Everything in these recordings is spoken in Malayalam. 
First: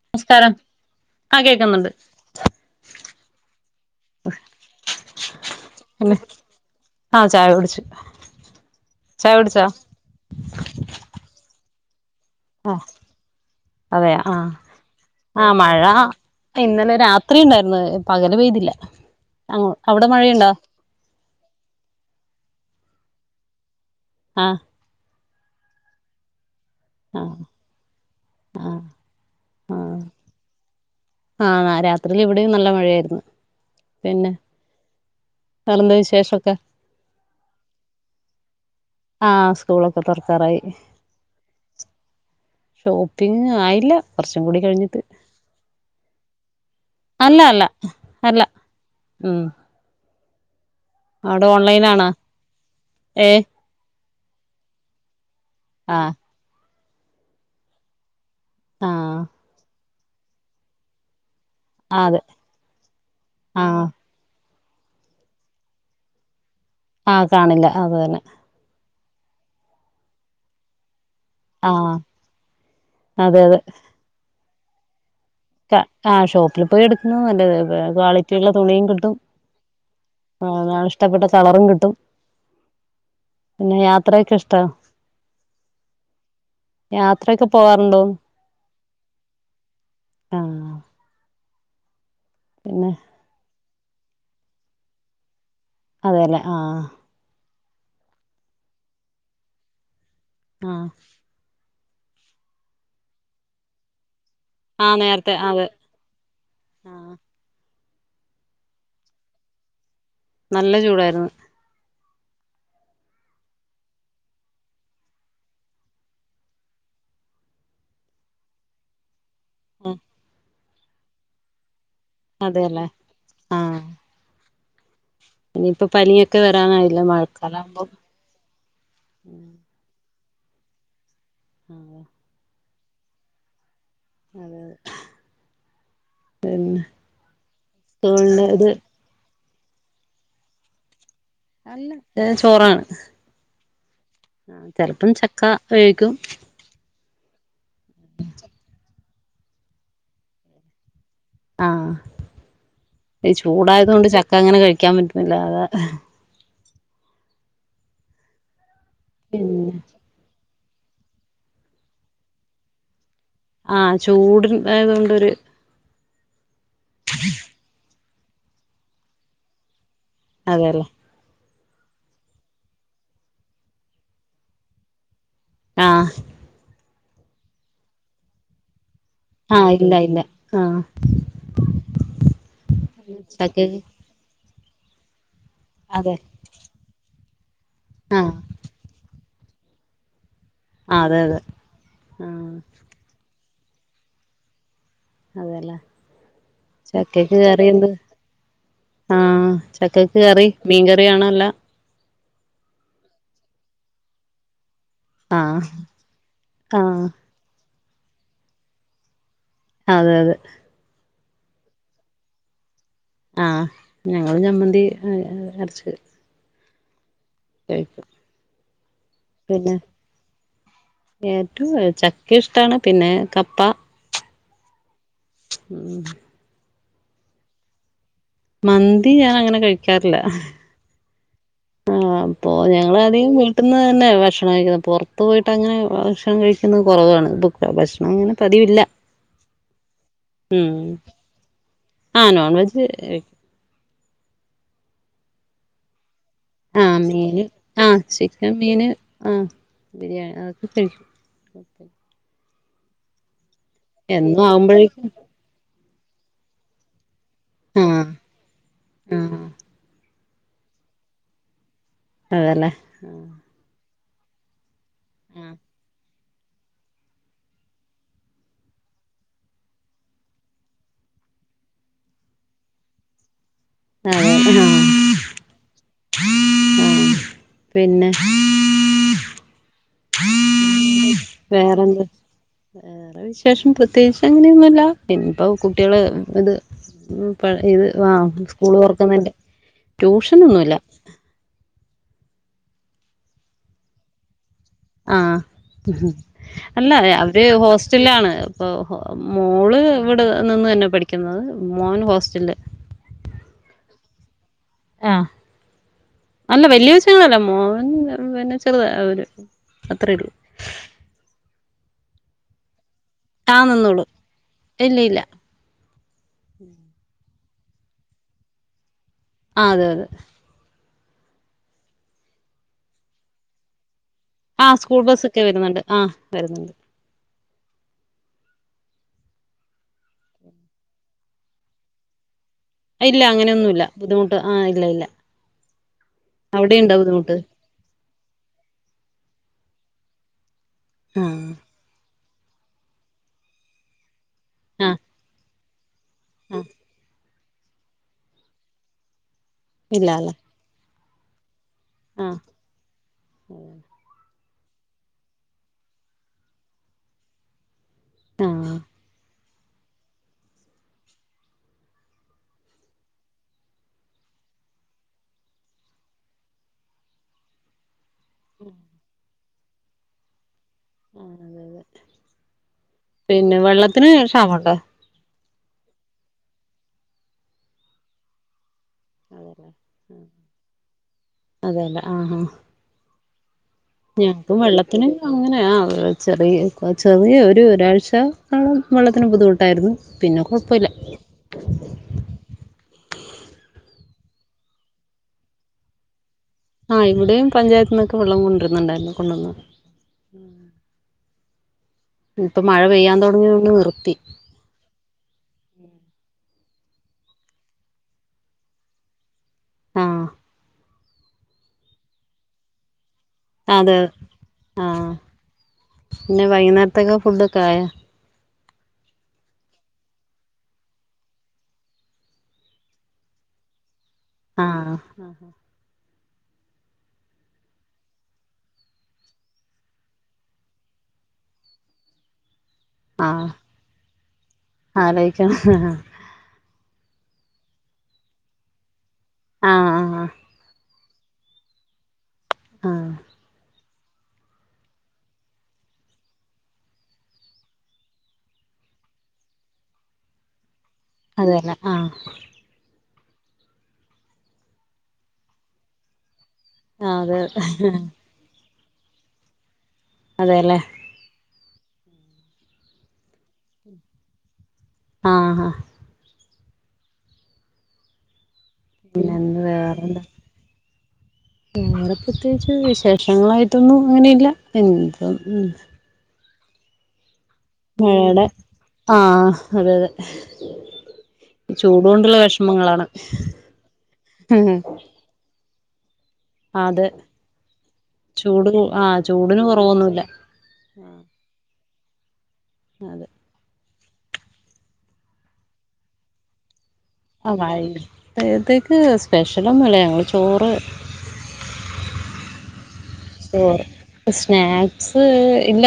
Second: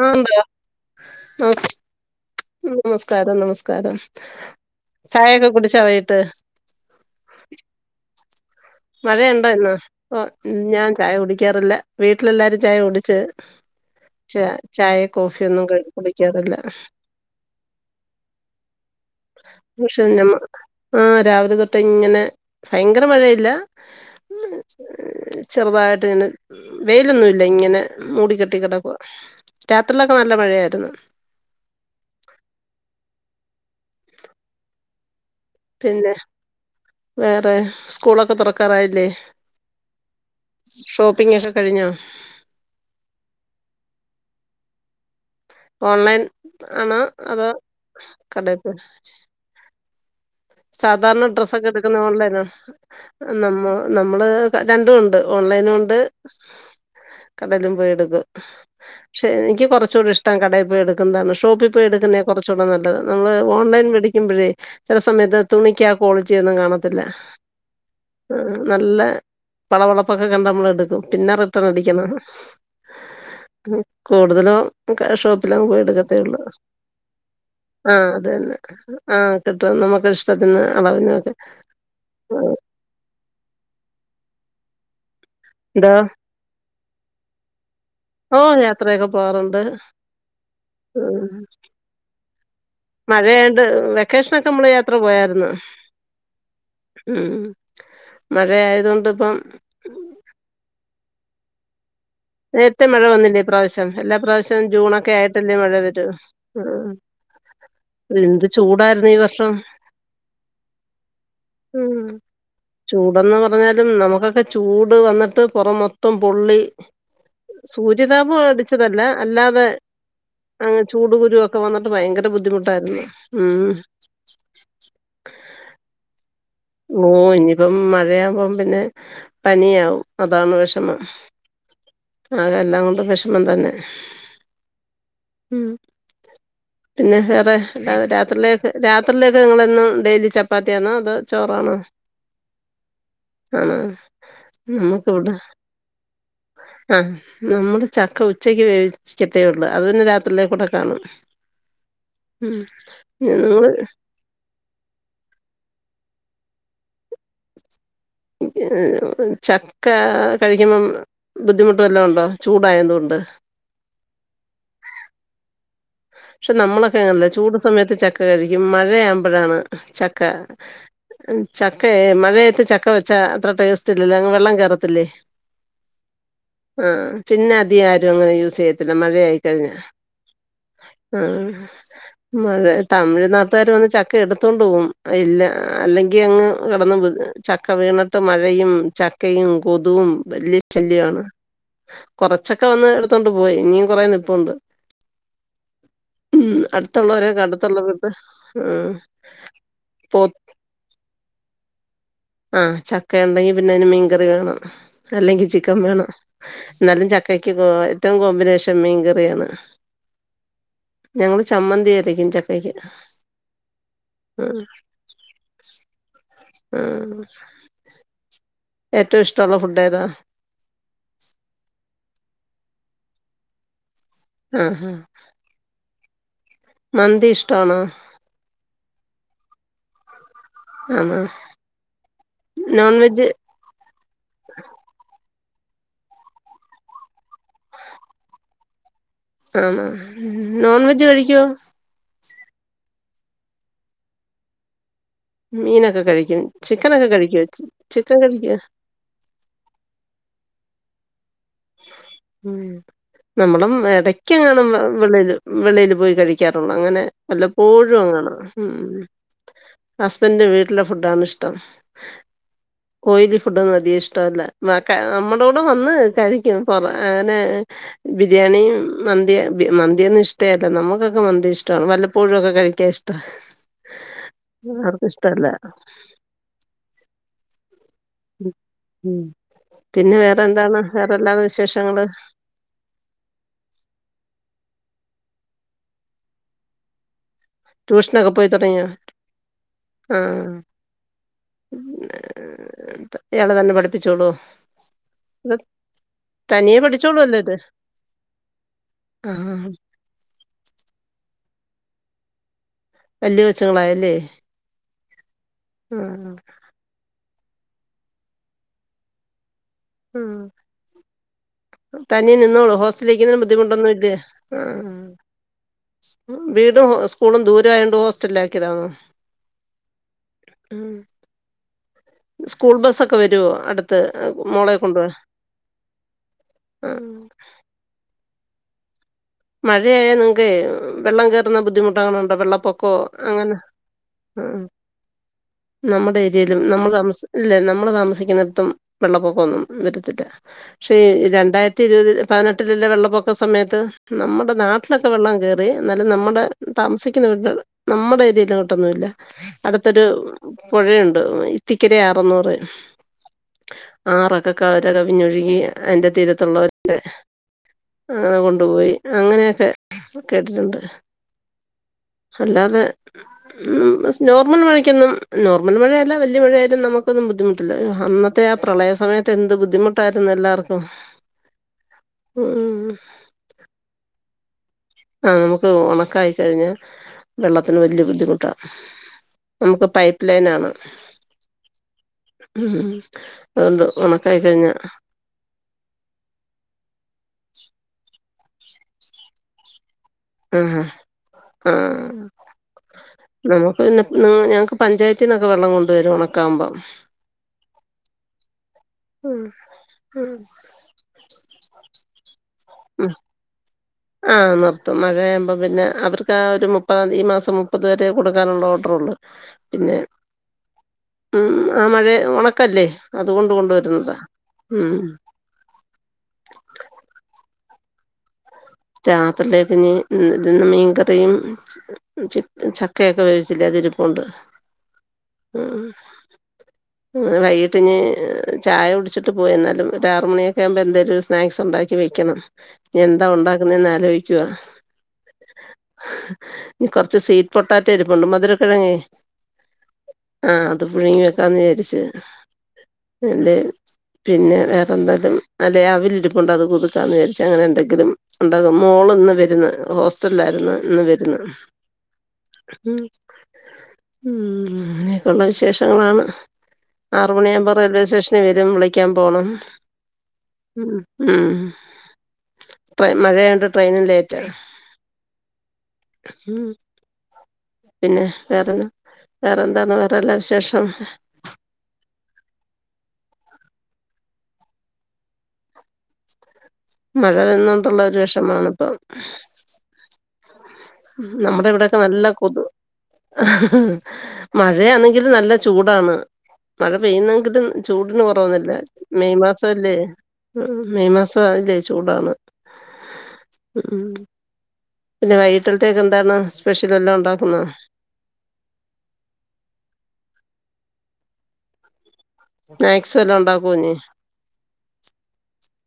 ആ ഉണ്ടോ നമസ്കാരം, ആ കേക്കുന്നുണ്ട്. നമസ്കാരം, നമസ്കാരം, ചായയൊക്കെ, കുടിച്ചാ വൈകിട്ട്? ആഹ, ചായകുടിച്ചു. മഴയുണ്ടേ യിന്ന്? ഒ ഞാൻ ചായ കുടിക്കാറില്ല. വീട്ടിലെല്ലാരും ആ ചായ കുടിച്ച്. അതെയ, ആഹ, ച ചായ ആ കോഫിയൊന്നും ക മഴ, കുടിക്കാറില്ല ഇന്നലെ രാത്രി ണ്ടായിരുന്നു. പകല് പെയ്തില്ല. അവിടെ മഴയുണ്ടോ [unintelligible] ആഹ്, രാവിലെ തൊട്ട ഇങ്ങനെ ഭയങ്കര മഴയില്ല. ആഹ ചെറുതായിട്ട് ഇങ്ങനെ. ആ വെയിലൊന്നു ഇല്ല ഇങ്ങനെ മൂടി കെട്ടി ആ കിടക്ക, രാത്രിയിലൊക്കെ നല്ല മഴയായിരുന്നു. ആഹ രാത്രിൽ ഇവിടെയും നല്ല മഴയായിരുന്നു. പിന്നെ വേറെന്താ പിന്നെ, വിശേഷൊക്കെ വേറെ സ്കൂളൊക്കെ തുറക്കാറായി ആ സ്കൂളൊക്കെ തുറക്കാറായി [unintelligible] ഷോപ്പിംഗ ഒക്കെ കഴിഞ്ഞോ? ഷോപ്പിങ് ആയില്ല കുറച്ചും കൂടി കഴിഞ്ഞിട്ട്. ഓൺലൈൻ ആണോ? അല്ല അതോ അല്ല അല്ല കടപ്പ ഉം സാധാരണ അവിടെ ഡ്രസ്സൊക്കെ എടുക്കുന്ന ഓൺലൈനാണോ ഓൺലൈന, ഏ നമ്മ നമ്മള് രണ്ടും ഉണ്ട്. ഓൺലൈൻ കൊണ്ട് ആ കടലും പോയി എടുക്കും. ആ പക്ഷെ എനിക്ക് കൊറച്ച് കുറച്ചൂടിയിഷ്ടം കടയിൽ പോയി എടുക്കുന്നതാണ് ഷോപ്പിൽ പോയി എടുന്നേ അതെ കെറച്ചൂടെ നല്ലത് നമ്മൾ ആ ഓൺലൈൻ മേടിക്ക്മ്പഴേ ആ സമയത്ത് തുണിക്ക ആ ക്വാളിറ്റിൊന്നും കാണത്തില്ല ആ കാണില്ല അത് തന്നെ ആ നല്ല പളവളപ്പൊക്കെ കണ്ട് നമ്മൾ എടുക്കും പിന്നെ റിട്ടൺ ആ അടിക്കണം അതെ അതെ കൂടുതലും ഷോപ്പിലെ അങ്ങ് പോയി ആ എടുക്കത്തേ ഉള്ളൂ ഷോപ്പിൽ പോയി എടുക്കുന്നത് നല്ലത് ആ അത് ക്വാളിറ്റിയുള്ള തന്നെ തുണിയും കിട്ടും ആ കിട്ടും നമുക്ക് ഇഷ്ടത്തിന് നമ്മള് ഇഷ്ടപ്പെട്ട അളവിനൊക്കെ കളറും കിട്ടും ആ പിന്നെ യാത്രക്കെ ഇഷ്ടവാ ഇതാ യാത്രയെക്കെ പോവാ ഓ യാത്രയെക്കെ പോവാറുണ്ട് ആഹ് ഉ പിന്നെ മഴയായോണ്ട് വെക്കേഷനൊക്കെ നമ്മള് യാത്ര പോയായിരുന്നോ അതെല്ലേ ആ മഴയാതുക്കൊണ്ട് ഇപ്പം ആ നേരത്തെ മഴ വന്നില്ലേ ഈ പ്രാവശ്യം എല്ലാ പ്രാവശ്യം ശ്യം ആഹ് ജൂണൊക്കെ നേരത്തെ ആയിട്ടല്ലേ അതെ മഴ വരു ആഹ് എന്ത് ചൂടായിരുന്നു ഈ വർഷം നല്ല ചൂടായിരുന്നു ഉം ചൂടെന്ന് പറഞ്ഞാലും നമുക്കൊക്കെ ചൂട് വന്നിട്ട് പെറം മൊത്തം പൊള്ളി സൂര്യതാപം അടിച്ചതല്ല അല്ലാതെ അ ചൂട്ക്കുരു ഒക്കെ വന്ന് ഭയങ്കര അതെല്ലേ ബുദ്ധിമുട്ടായിരുന്നു ഉ ഇനിപ്പാ പനിയാ ഓ ഇനിയിപ്പം മഴയാവുമ്പം പിന്നെ പനിയാവും അതാണ് വെഷമം നാളെ എല്ലാം കൊണ്ടും വെഷമം തന്നെ അതെ ഉം അതെ പിന്നെ വേറെ അല്ലാതെ സ്കൂളിന്റെ ഇത് രാത്രിയിലേക്ക് രാത്രിയിലേക്ക് നിങ്ങൾ എന്നും ഡെയിലി ചപ്പാത്തിയാണോ അതേ അല്ല ചോറാണ് ആണോ ആ ചെലപ്പം ചക്ക വേവിക്കും ആ നമ്മള് ചക്ക ഉച്ചക്ക് വേവിക്കത്തേ ഉള്ളൂ അത് തന്നെ രാത്രിയിലേക്കൂടെ കാണും ആ ഉം ഈ നിങ്ങള് ചൂടായത് കൊണ്ട് ചക്ക അങ്ങനെ കഴിക്കാൻ പറ്റുലാ അതാ പിന്നെ ചക്ക കഴിക്കുമ്പം ബുദ്ധിമുട്ടോവെല്ലാം ഒണ്ടോ ചൂടായതുകൊണ്ട് ആ ചൂടിൻ ആയതുകൊണ്ടൊരു പക്ഷെ നമ്മളൊക്കെ അങ്ങനെയല്ല ചൂട് സമയത്ത് ചക്ക കഴിക്കും മഴയാക്കുമ്പഴാണ് ച ക അതെല്ലേ ഉം ചക്ക ആയാ മഴയത്ത് ചക്ക വെച്ചാ അത്ര ടേസ്റ്റ് ഇല്ലല്ലോ അങ്ങ് വെള്ളം കേറത്തില്ലേ ആ ആ പിന്നെ അധികം ആരും അങ്ങനെ യൂസ് ചെയ്യത്തില്ല മഴയായി കഴിഞ്ഞ ആഹ് ഇല്ല ഇല്ല ആഹ് ആ മഴ ചക്കക്ക് തമിഴ്നാട്ടുകാര് വന്ന് ചക്ക എടുത്തോണ്ട് പോം ഇല്ല അതെ അല്ലെങ്കി അങ്ങ് കെടന്ന് ചക്ക വീണിട്ട് ആഹ് മഴയും ചക്കയും കൊതുകും വല്യ ആഹ് അതെ ചല്യാണ് അതെ ആഹ് കൊറച്ചെക്കെ വന്ന് എടുത്തോണ്ട് പോയി ഇനിയും കൊറെ നിപ്പുണ്ട് അതേല്ലെ ഉം ചക്കക്ക് അടുത്തുള്ളവരൊക്കെ കറി അടുത്തുള്ള എന്തുവ വീട്ട് ഉം ആ ചക്കക്ക് പോ കറി മീൻക്കറിയാ ണല്ല ആഹ് ചക്കയുണ്ടെങ്കി പിന്നെ അയിന് മീൻകറി വേണം അല്ലെങ്കി ആഹ് ചിക്കൻ വേണം ആഹ് എന്നാലും ചക്കക്ക് കോ ഏറ്റോം കോമ്പിനേഷൻ മീൻകറിയാണ് അതെ അതെ ഞങ്ങള് ചമ്മന്തിയരക്കും ചക്കയ്ക്ക് ആഹ ഞങ്ങളും ചമ്മന്തി അ അരച്ച് മ്മ് കഴിക്കും പിന്നെ ഏറ്റോം ചക്ക ഇഷ്ടാണ് പിന്നെ കപ്പ ആ ഹാ ഉം മന്തി ഇഷ്ടാണോ? മന്തി ഞാൻ അങ്ങനെ കഴിക്കാറില്ല ആണാ? ആ അപ്പൊ ഞങ്ങളധികം വീട്ടിന്ന് തന്നാ ഭക്ഷണം കഴിക്കുന്ന പൊറ പോയിട്ടങ്ങനെ ഭക്ഷണം കഴിക്കുന്നത് കൊറവാണ് പൊ ത്ത ഭക്ഷണം ഇങ്ങനെ പതിവില്ല ആണോ ഉം നോൺ വെജ് കഴിക്കോ ആ നോൺവെജ് കഴി മീനക്ക കഴിക്കും ആഹ് ചിക്കനക്ക കഴിക്കുവ മീന് ആഹ് ചിക്കൻ കഴിക്കുവ മീന് ആഹ് ബിരിയാണി അതൊക്കെ കഴിക്കും മ്മ് നമ്മളും എന്നും എടക്കങ്ങാനും ആവുമ്പോഴേക്കും വെളീല് വെളീല് പോയി കഴിക്കാറുള്ളൂ അങ്ങനെ വല്ലപ്പോഴും ആഹ് അങ്ങാനും ആഹ് ഹസ്ബൻഡ് വീട്ടില ഫുഡാണ് ഇഷ്ടം അതല്ലേ ഓയിലി ഫുഡൊന്നും അധികം ഇഷ്ടവല്ല നക്കെ ആഹ് നമ്മളോടും വന്ന് കഴി ക്കും പൊറ അങ്ങനെ ബിരിയാണീം മന്തി മന്തിയൊന്നും ഇഷ്ടേയല്ല നമ്മുക്കൊക്ക മ ഇഷ്ടാണ് വല്ലപ്പോഴുവൊക്കെ കഴിക്കാൻ ഇഷ്ട അതെ ആഹ് അവർക്ക് ആഹ് ഇഷ്ടല്ല പിന്നെ പിന്നെ വേറെ എന്താണ്? വേറെല്ലാ വേറെന്താ വിശേഷങ്ങള് വേറെ വിശേഷം പ്രത്യേകിച്ച് അങ്ങനെയൊന്നുല്ല പിന്നെപ്പോ കുട്ടികള് ഇത് മ്മ് ഇപ്പ ഇത് ആ ട്യൂഷനൊക്കെ പോയി സ്കൂള് തുടങ്ങിയോ തൊറക്കുന്നേന്റെ ആഹ് ട്യൂഷനൊന്നുയില്ല ഇയാള് തന്ന പഠിപ്പിച്ചോളോ? ആ ഇത് തനിയെ അല്ല ഏ പഠിച്ചോളൂല്ലോ അവര് ഇത് ഹോസ്റ്റലിലാണ് ഇപ്പോ ആഹ് മോള് ഇവിടെ നിന്ന് തന്നെ പഠിക്കുന്നത് മോൻ ഹോസ്റ്റലില് വല്യ കൊച്ചുങ്ങളായല്ലേ ആ ആഹ് അല്ല വല്യ കൊച്ചുങ്ങളല്ല മോൻ പിന്നെ ചെറുതാ ഒരു അത്രേള്ളൂ തന്നെ നിന്നോളോ ഹോസ് സ്റ്റലിനിക്കുന്നേന് നിന്നോളും ബുദ്ധിമുട്ടൊന്നുല്ലേ ആ ഇല്ല ഇല്ല വീടും സ്കൂളും ദൂ രായണ്ട് ഹോസ്റ്റലിലാക്കിതാണോ ആ അതെ അതെ സ്കൂൾ ബസ്സൊക്കെ വെരുവോ അടു ത്ത് ആ മോളെ സ്കൂൾ കൊണ്ടുവാൻ ബസ്സൊക്കെ വരുന്നുണ്ട് ആ വരുന്നുണ്ട് ആഹ്. മഴയായാൽ നിങ്ങക്കെ വെള്ളം കേറുന്ന ബുദ്ധിമുട്ടാണൊണ്ടോ വെള്ളം പൊക്കോ ഇല്ല അങ്ങനെ അങ്ങനെയൊന്നുല്ല ബുദ്ധിമുട്ട് ആ ആഹ് ഇല്ല ഇല്ല നമ്മടെ ഏരിയേലും അവിടെ നമ്മൾ ഇണ്ടോ താമസി ബുദ്ധിമുട്ട് ഇല്ല നമ്മള് താമസിക്കുന്നിടത്തും വെള്ളപ്പൊക്കൊന്നും വരത്തില്ല പക്ഷേ ഈ ആഹ് രണ്ടായിരത്തി ഇരുപത് പതിനെട്ടിലല്ലേ വെള്ളപ്പൊക്ക സമയത്ത് നമ്മുടെ ആഹ് നാട്ടിലൊക്കെ വെള്ളം കേറി എന്നാലും നമ്മുടെ ആഹ് താമസിക്കുന്ന വീടിന്റ അവിടെ നമ്മുടെ ഏരിയയില കൂട്ടൊന്നുമില്ല അടുത്തൊരു ഇല്ലാല്ലേ പുഴയുണ്ട് ഇത്തിക്കര അറ് എന്ന് ആഹ് പറയും ആറ് ഒക്കെ കര കവിഞ്ഞൊഴുകി അതിൻ്റെ തീരത്തുള്ളവരുരെക്കെ ആഹ് കൊണ്ടുപോയി അങ്ങനെയൊക്കെ കേട്ടിട്ടുണ്ട് അല്ലാതെ നോർമൽ മഴക്കൊന്നും നോർമൽ മഴയല്ല വല്യ മഴയായാലും നമുക്കൊന്നും ബുദ്ധിമുട്ടില്ല അന്നത്തെ ആ പ്രളയ സമയത്ത് എന്ത് ബുദ്ധിമുട്ടായിരുന്നു എല്ലാവർ പിന്നെ വെള്ളത്തിന് ക്ഷാമട്ടോ ആ നമുക്ക് ഉണക്കായി കഴിഞ്ഞാൽ വെള്ളത്തിന് വലിയ ബുദ്ധിമുട്ടാ നമുക്ക് പൈപ്പ് ലൈനാണ് അതെല്ല അതുകൊണ്ട് ഉണക്കായി ഞങ്ങക്ക് കഴിഞ്ഞ വെള്ളത്തിന് അങ്ങനെയാ ചെറിയ ചെറിയ ഒരു ഒരാഴ്ച ആ വെള്ളത്തിന് ബുദ്ധിമുട്ടായിരുന്ന് പിന്നെ ആഹ് കുഴപ്പല്ല ആഹ് നമുക്ക് പിന്നെ ഞങ്ങക്ക് പഞ്ചായത്തിൽ ന്നൊക്കെ വെള്ളം കൊണ്ട് വരും ആഹ് ഇവിടെയും പഞ്ചായത്തി നിന്നൊക്കെ വെള്ളം കൊണ്ടുരുന്നുണ്ടായിരുന്നു ഉം കൊണ്ടുവന്ന് ഉം ഇപ്പൊ മഴ ഉ പെയ്യാൻ തുടങ്ങിയോണ്ട് നിർത്തി ആഹ നിർത്തും മഴ ആമ്പോ പിന്നെ അവർക്ക് ആ ഒരു മുപ്പതാം ഈ മാസം മുപ്പത് വരെ കൊടുക്കാനുള്ള ഓർഡറണ്ട് പിന്നെ ആഹ് ഉം ആ മഴ ഉണക്കല്ലേ അതുകൊണ്ട് അതെെ കൊണ്ടുവരുന്നതാ ഉം ആഹ പിന്നെ വൈകുന്നേരത്തൊക്കെ ഫുഡൊ കായ രാത്രിയിലേക്ക് ഇ ഇ മീൻകറിയും ചക്കയൊക്കെ വേവിച്ചില്ലെ അതിരു പ്പുണ്ട് ആഹ് ഉ ഉ വൈകീട്ട് ഇ ചായ ഉടിച്ചിട്ട് പോയി എന്നാലും ഒ ആറ മണിയൊക്കെ ആവുമ്പോ എന്തെേലും സ്നാക്സ് ഉണ്ടാക്കി വേക്കണം ഇനി എന്താ ആഹ് ഉണ്ടാക്കുന്നന്ന് ആലോചിക്കുക ആലോയിക്കണം കുറച്ച് സവീറ്റ് പൊട്ടാറ്റ എരിപ്പുണ്ട് മധുര കിഴങ്ങേ ആഹ ആ അത് പുഴുങ്ങി വെക്കാന്ന് വിചാരിച്ചു ആഹ് എന്റെ പിന്നെ വേറെ എന്തായാലും അല്ലെ അവിലിരുപ്പണ്ട് അത് കൊതുക്കാന്ന് വിചരിച്ചച്ച് അങ്ങനെ എന്തെങ്കിലും ണ്ടാകും മോൾ ഇന്ന് വരുന്ന് ഹോസ്റ്റലായിരുന്നു എന്ന് വരുന്ന അതെല്ലേ ആഹ് ഉ അങ്ങനെയൊക്കെയ ഉുള്ള വിശേഷങ്ങളാണ് അത് ആറു മണിയാകുമ്പോ റെയിൽവേ സ്റ്റേഷനിൽ വരും വിളിക്കാൻ പോണം അതെല്ലേ ഉ ആഹ മഴയണ്ട് ട്രെയിനും ലൈറ്റ ആഹ ഹാ ഉ പിന്നെ വേറെന്ന പിന്നെന്ത് വേറെന്താന്ന വേറെല്ലാ വിശേഷം വറെ പ്രത്യേകിച്ച് വിശേഷങ്ങളായിട്ടൊന്നും അങ്ങനെയില്ല എന്ത മഴയെന്നോണ്ടുള്ള ഒരു മഴയുടെ വിഷമാണിപ്പം ആഹ അതെ അതെ നമ്മുടെ ഇവിടെക്കെ ചൂട് നല്ല കൊണ്ടുള്ള കൊതു വിഷമങ്ങളാണ് മഴയാണെങ്കും നല്ല ചൂടാണ് മഴ അതെ പെയ്യുന്നെങ്കിലും ചൂടിന് കുറവന്നില്ല ചൂട് ആഹ് മെയ് ചൂടിന് മാസം അല്ലേ കുറവൊന്നുമില്ല മെയ് മാസം ചൂടാണ് അതെ ഉ പിന്നെ വൈകിട്ടതെക്ക് എന്ത സ്പെ ആ വായിതേക്ക് സ്പെഷ്യല ഒന്നും ഇല്ല ഞങ്ങള് ചോറ് ആ സ സ്നാക്സ് ഇല്ല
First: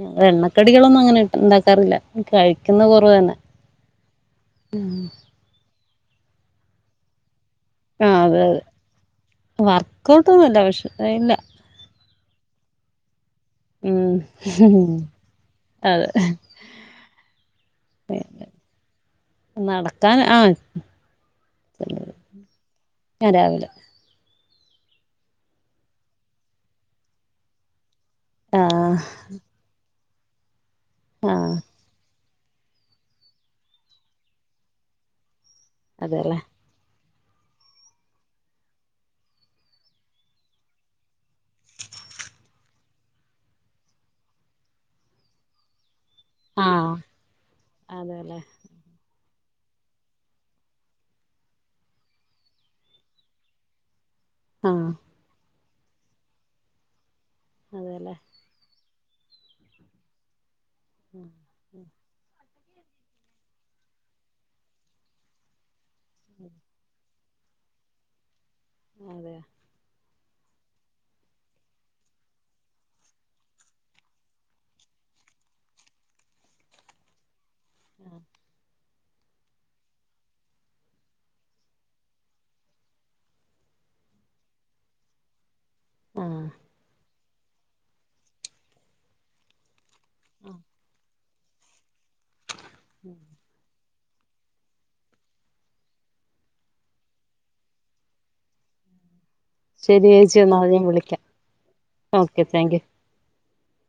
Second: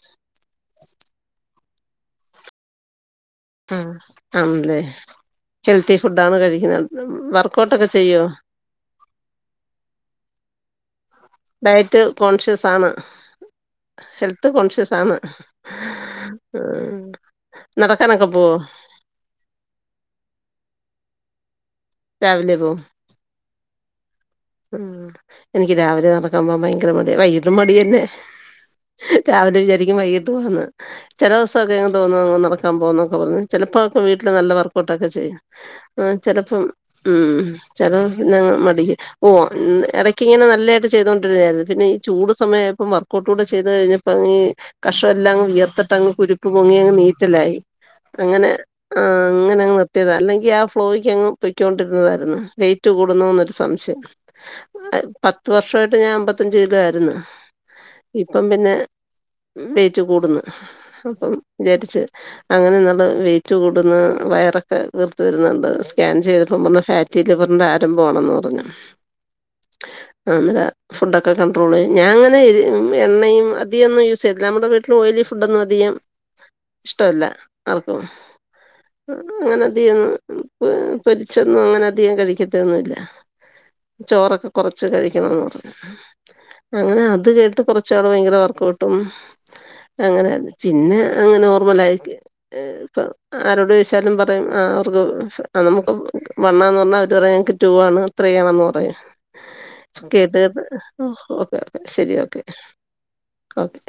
ഞ എണ്ണക്കടികളൊന്നും അങ്ങനെ ഇണ്ടാക്കാറില്ല കഴിക്കുന്ന കുറവ് തന്നെ ആ ആണല്ലേ ഹെൽത്തി ഫുഡ ആാണ് കഴിക്കുന്നത് വർ ആ അതെ അതെ വർക്ക്ഔട്ടന്നുമല്ല പക്ഷെ ഇല്ല ഡയറ്റ് കോൺഷ്യസ്ആണ് ഉം ഹെൽത്ത്കോൺഷ്യസ് ആണ് അതെ നടക്കാനോക്കെ പോവൊ നടക്കാൻ ആഹ രാവിലെ പോവും രാവിലെ ഉം എനിക്ക് രാവിലെ നടക്കാൻപോവാൻ ഭയങ്കരമടിയാ വൈകിട്ടുംമടിയന്നെ ആഹ് രാവിലെവിചാരിക്കും വൈകിട്ട്പോകന്ന് ചില ആഹ് ദിവസക്കെ [unintelligible] ടക്കാൻ പോകുന്നൊക്കെ [unintelligible] ചിലപ്പോ വീട്ടില്നല്ലവർക്കഔട്ട്ക്കെചെയ്യും അതെല്ലേ ചെലപ്പം ഉം [unintelligible] പിന്നെ മടി ഓ ഇടക്കിങ്ങനെ നല്ലയിട്ട് ചെയ്തോണ്ട് [unintelligible] പിന്നെ ഈ ചൂട്സമയപ്പം വർക്കട്ട് കൂടെ ചെയ്ത്കഴിഞ്ഞപ്പ ഈ കക്ഷം എല്ലാം വിയർത്തിട്ട് ആഹ് കുരുപ്പ്പൊങ്ങിങ്ങ് നീറ്റലായി അതെല്ലേ അങ്ങനെ ആ അങ്ങനെങ്ങ് നിർത്തിയതാ അല്ലെങ്കിൽ ആ ഫ്ലോയ്ക്ക്ങ്ങ് പൊയ്ക്കൊണ്ടിരുന്നതായിരുന്നു വെയിറ്റ് കൂടുന്നൂന്നൊരുസംശയം ആഹ് പത്ത് വർഷായിട്ട് ഞാൻ അമ്പത്തഞ്ച്കിലോയിരുന്നു അതെല്ലേ ഇപ്പം പിന്നെ വേറ്റ്കൂടുന്ന് അപ്പംവിചാരിച്ച് അങ്ങനെന്ന വെയിറ്റ്കൂട്ന്ന് വയറൊക്കെ വീർത്ത് വരുന്ന്ണ്ട് സ്കാൻചെയ്തപ്പൊ [unintelligible] ഫാറ്റ് റ്റിലിവറിന്റെ ആരംഭ മാണെന്ന്പറഞ് [inaudible] അ ഫുഡ്ഡ്ക്കെ കൺട്രോളെയും ഞാങ്ങനെ എണ്ണയുംഅതിന്നും യൂസ്ചെയ്ല്ല നമ്മുടെവീട്ടി ഒയിലി ഫുഡൊന്നുംഅധികം ഇഷ്ടമല്ല അപ്പൊ അങ്ങനെ അധികൊന്നും പൊരിച്ചൊന്നും ങ്ങനെ അധികംകഴിക്കത്തൊന്നുംല്ല ചോറൊക്കെകുറച്ച് കഴിക്കണംന്ന് ആഹ് പറഞ്ഞ്അങ്ങനെ അതി ഇത് കേട്ട് കുറച്ചാള് ഭയങ്കര വർക്കഔട്ടും അങ്ങനെയ്രുന്നു പിന്നെ അങ്ങനെ നോർമലായി [unintelligible] ച്ചാലുംപറയും അ അവർക്ക് നമുക്ക് വണ്ണാെന്ന്പറഞ്ഞാ അവർപറയും ഞങ്ങൾക്ക് ടൂഅണ് ത്രീ ആണെന്ന് പ [unintelligible] ശരി ചേച്ചി കേട്ടത് എന്നാൽ ഞാൻ വിളിക്കാം [unintelligible] ഓക്കെ ഓക്കെ ശരി ഓക്കെ താങ്ക് യു ഓക്കെ